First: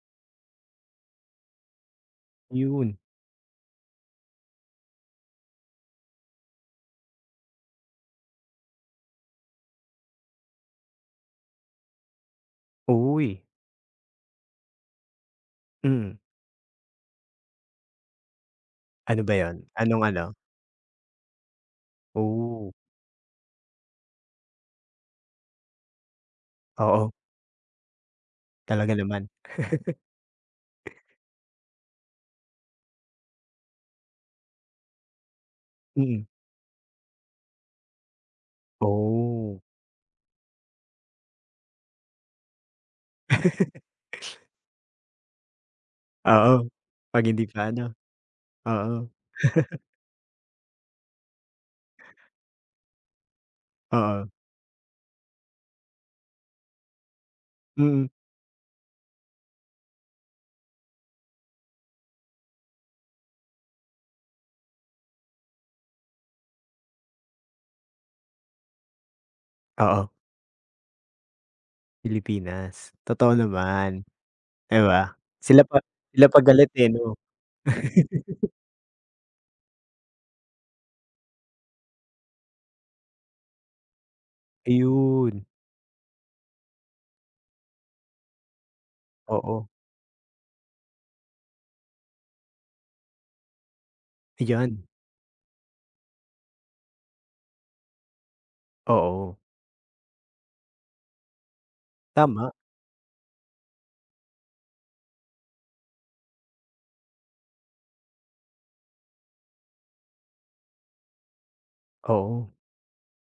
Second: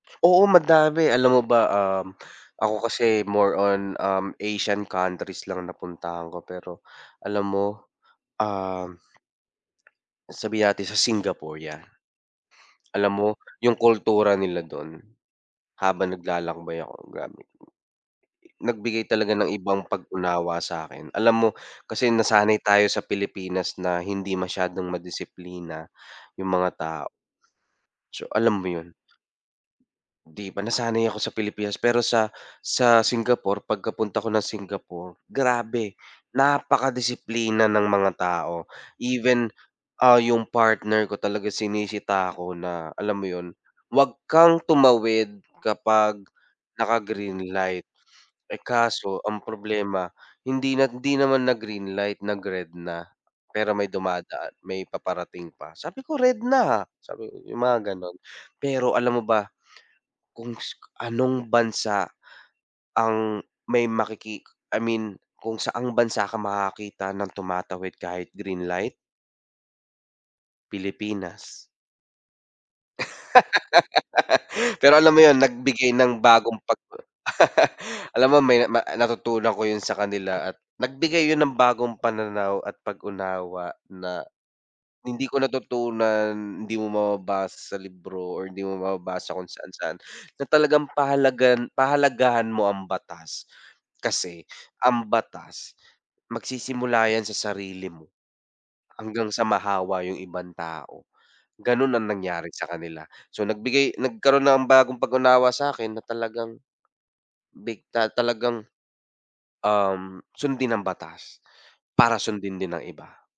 Oo madami alam mo ba, um, ako Ayun. kasi more on, um, Asian countries lang napuntahan ko pero, alam mo? Um sabihin natin sa Singapore yan. Alam mo, Uy. yung kultura nila dun, habang Mm. naglalakbay ako grabe, nagbigay Ano ba talaga ng yun? ibang Anong-ano? pag-unawa sakin, alam mo kasi nasanay Oh. tayo sa Pilipinas na hindi masyadong ma-disiplina yung mga ta Oo. So alam mo yun? Talaga naman. Di ba nasanay ako sa Pilipinas pero sa sa Singapore pagka-punta ako ng Singapore, grabe, Mm. napaka-disiplina ng mga tao, even, Oh. ah, yung partner ko talaga sinisita ako na alam mo yun, wag kang tumawid kapag Oo, naka pag hindi pa greenlight ano, eh oo. kaso ang problema, hindi na hindi naman nag greenlight nag red na, pero may Oo. dumadaan may paparating pa sabi ko "Red na ha" Sabi ko yung mga Mm. ganun pero alam mo ba? Kung anong bansa, ang may makiki I mean kung saan bansa ka makakakita ng tumatawid kahit green light? Oo. Pilipinas. Pilipinas? Totoo naman, di Pero ba? alam mo yun Sila pa nagbigay ng sila pa bagong galit, pag eh, no? Alam mo may ma ah, natutunan ko yun sa kanila at nagbigay yun ng bagong pananaw at pag-unawa na, hindi ko Ayun. natutunan, hindi mo mababasa sa libro or hindi mo mababasa kung Oo. saan-saan na talagang pahalagahan pahalagahan mo ang batas. Kasi, Ayan. ang batas, magsisimula yan sa sarili mo, hanggang Oo. sa mahawa yung ibang tao ganun ang nangyari Tama. sa kanila. So nagbigay nagkaroon na ko ng bagong pag-unawa sakin na talagang, bigla talagang, um, sundin ang batas. Para Oo. sundin din ng iba.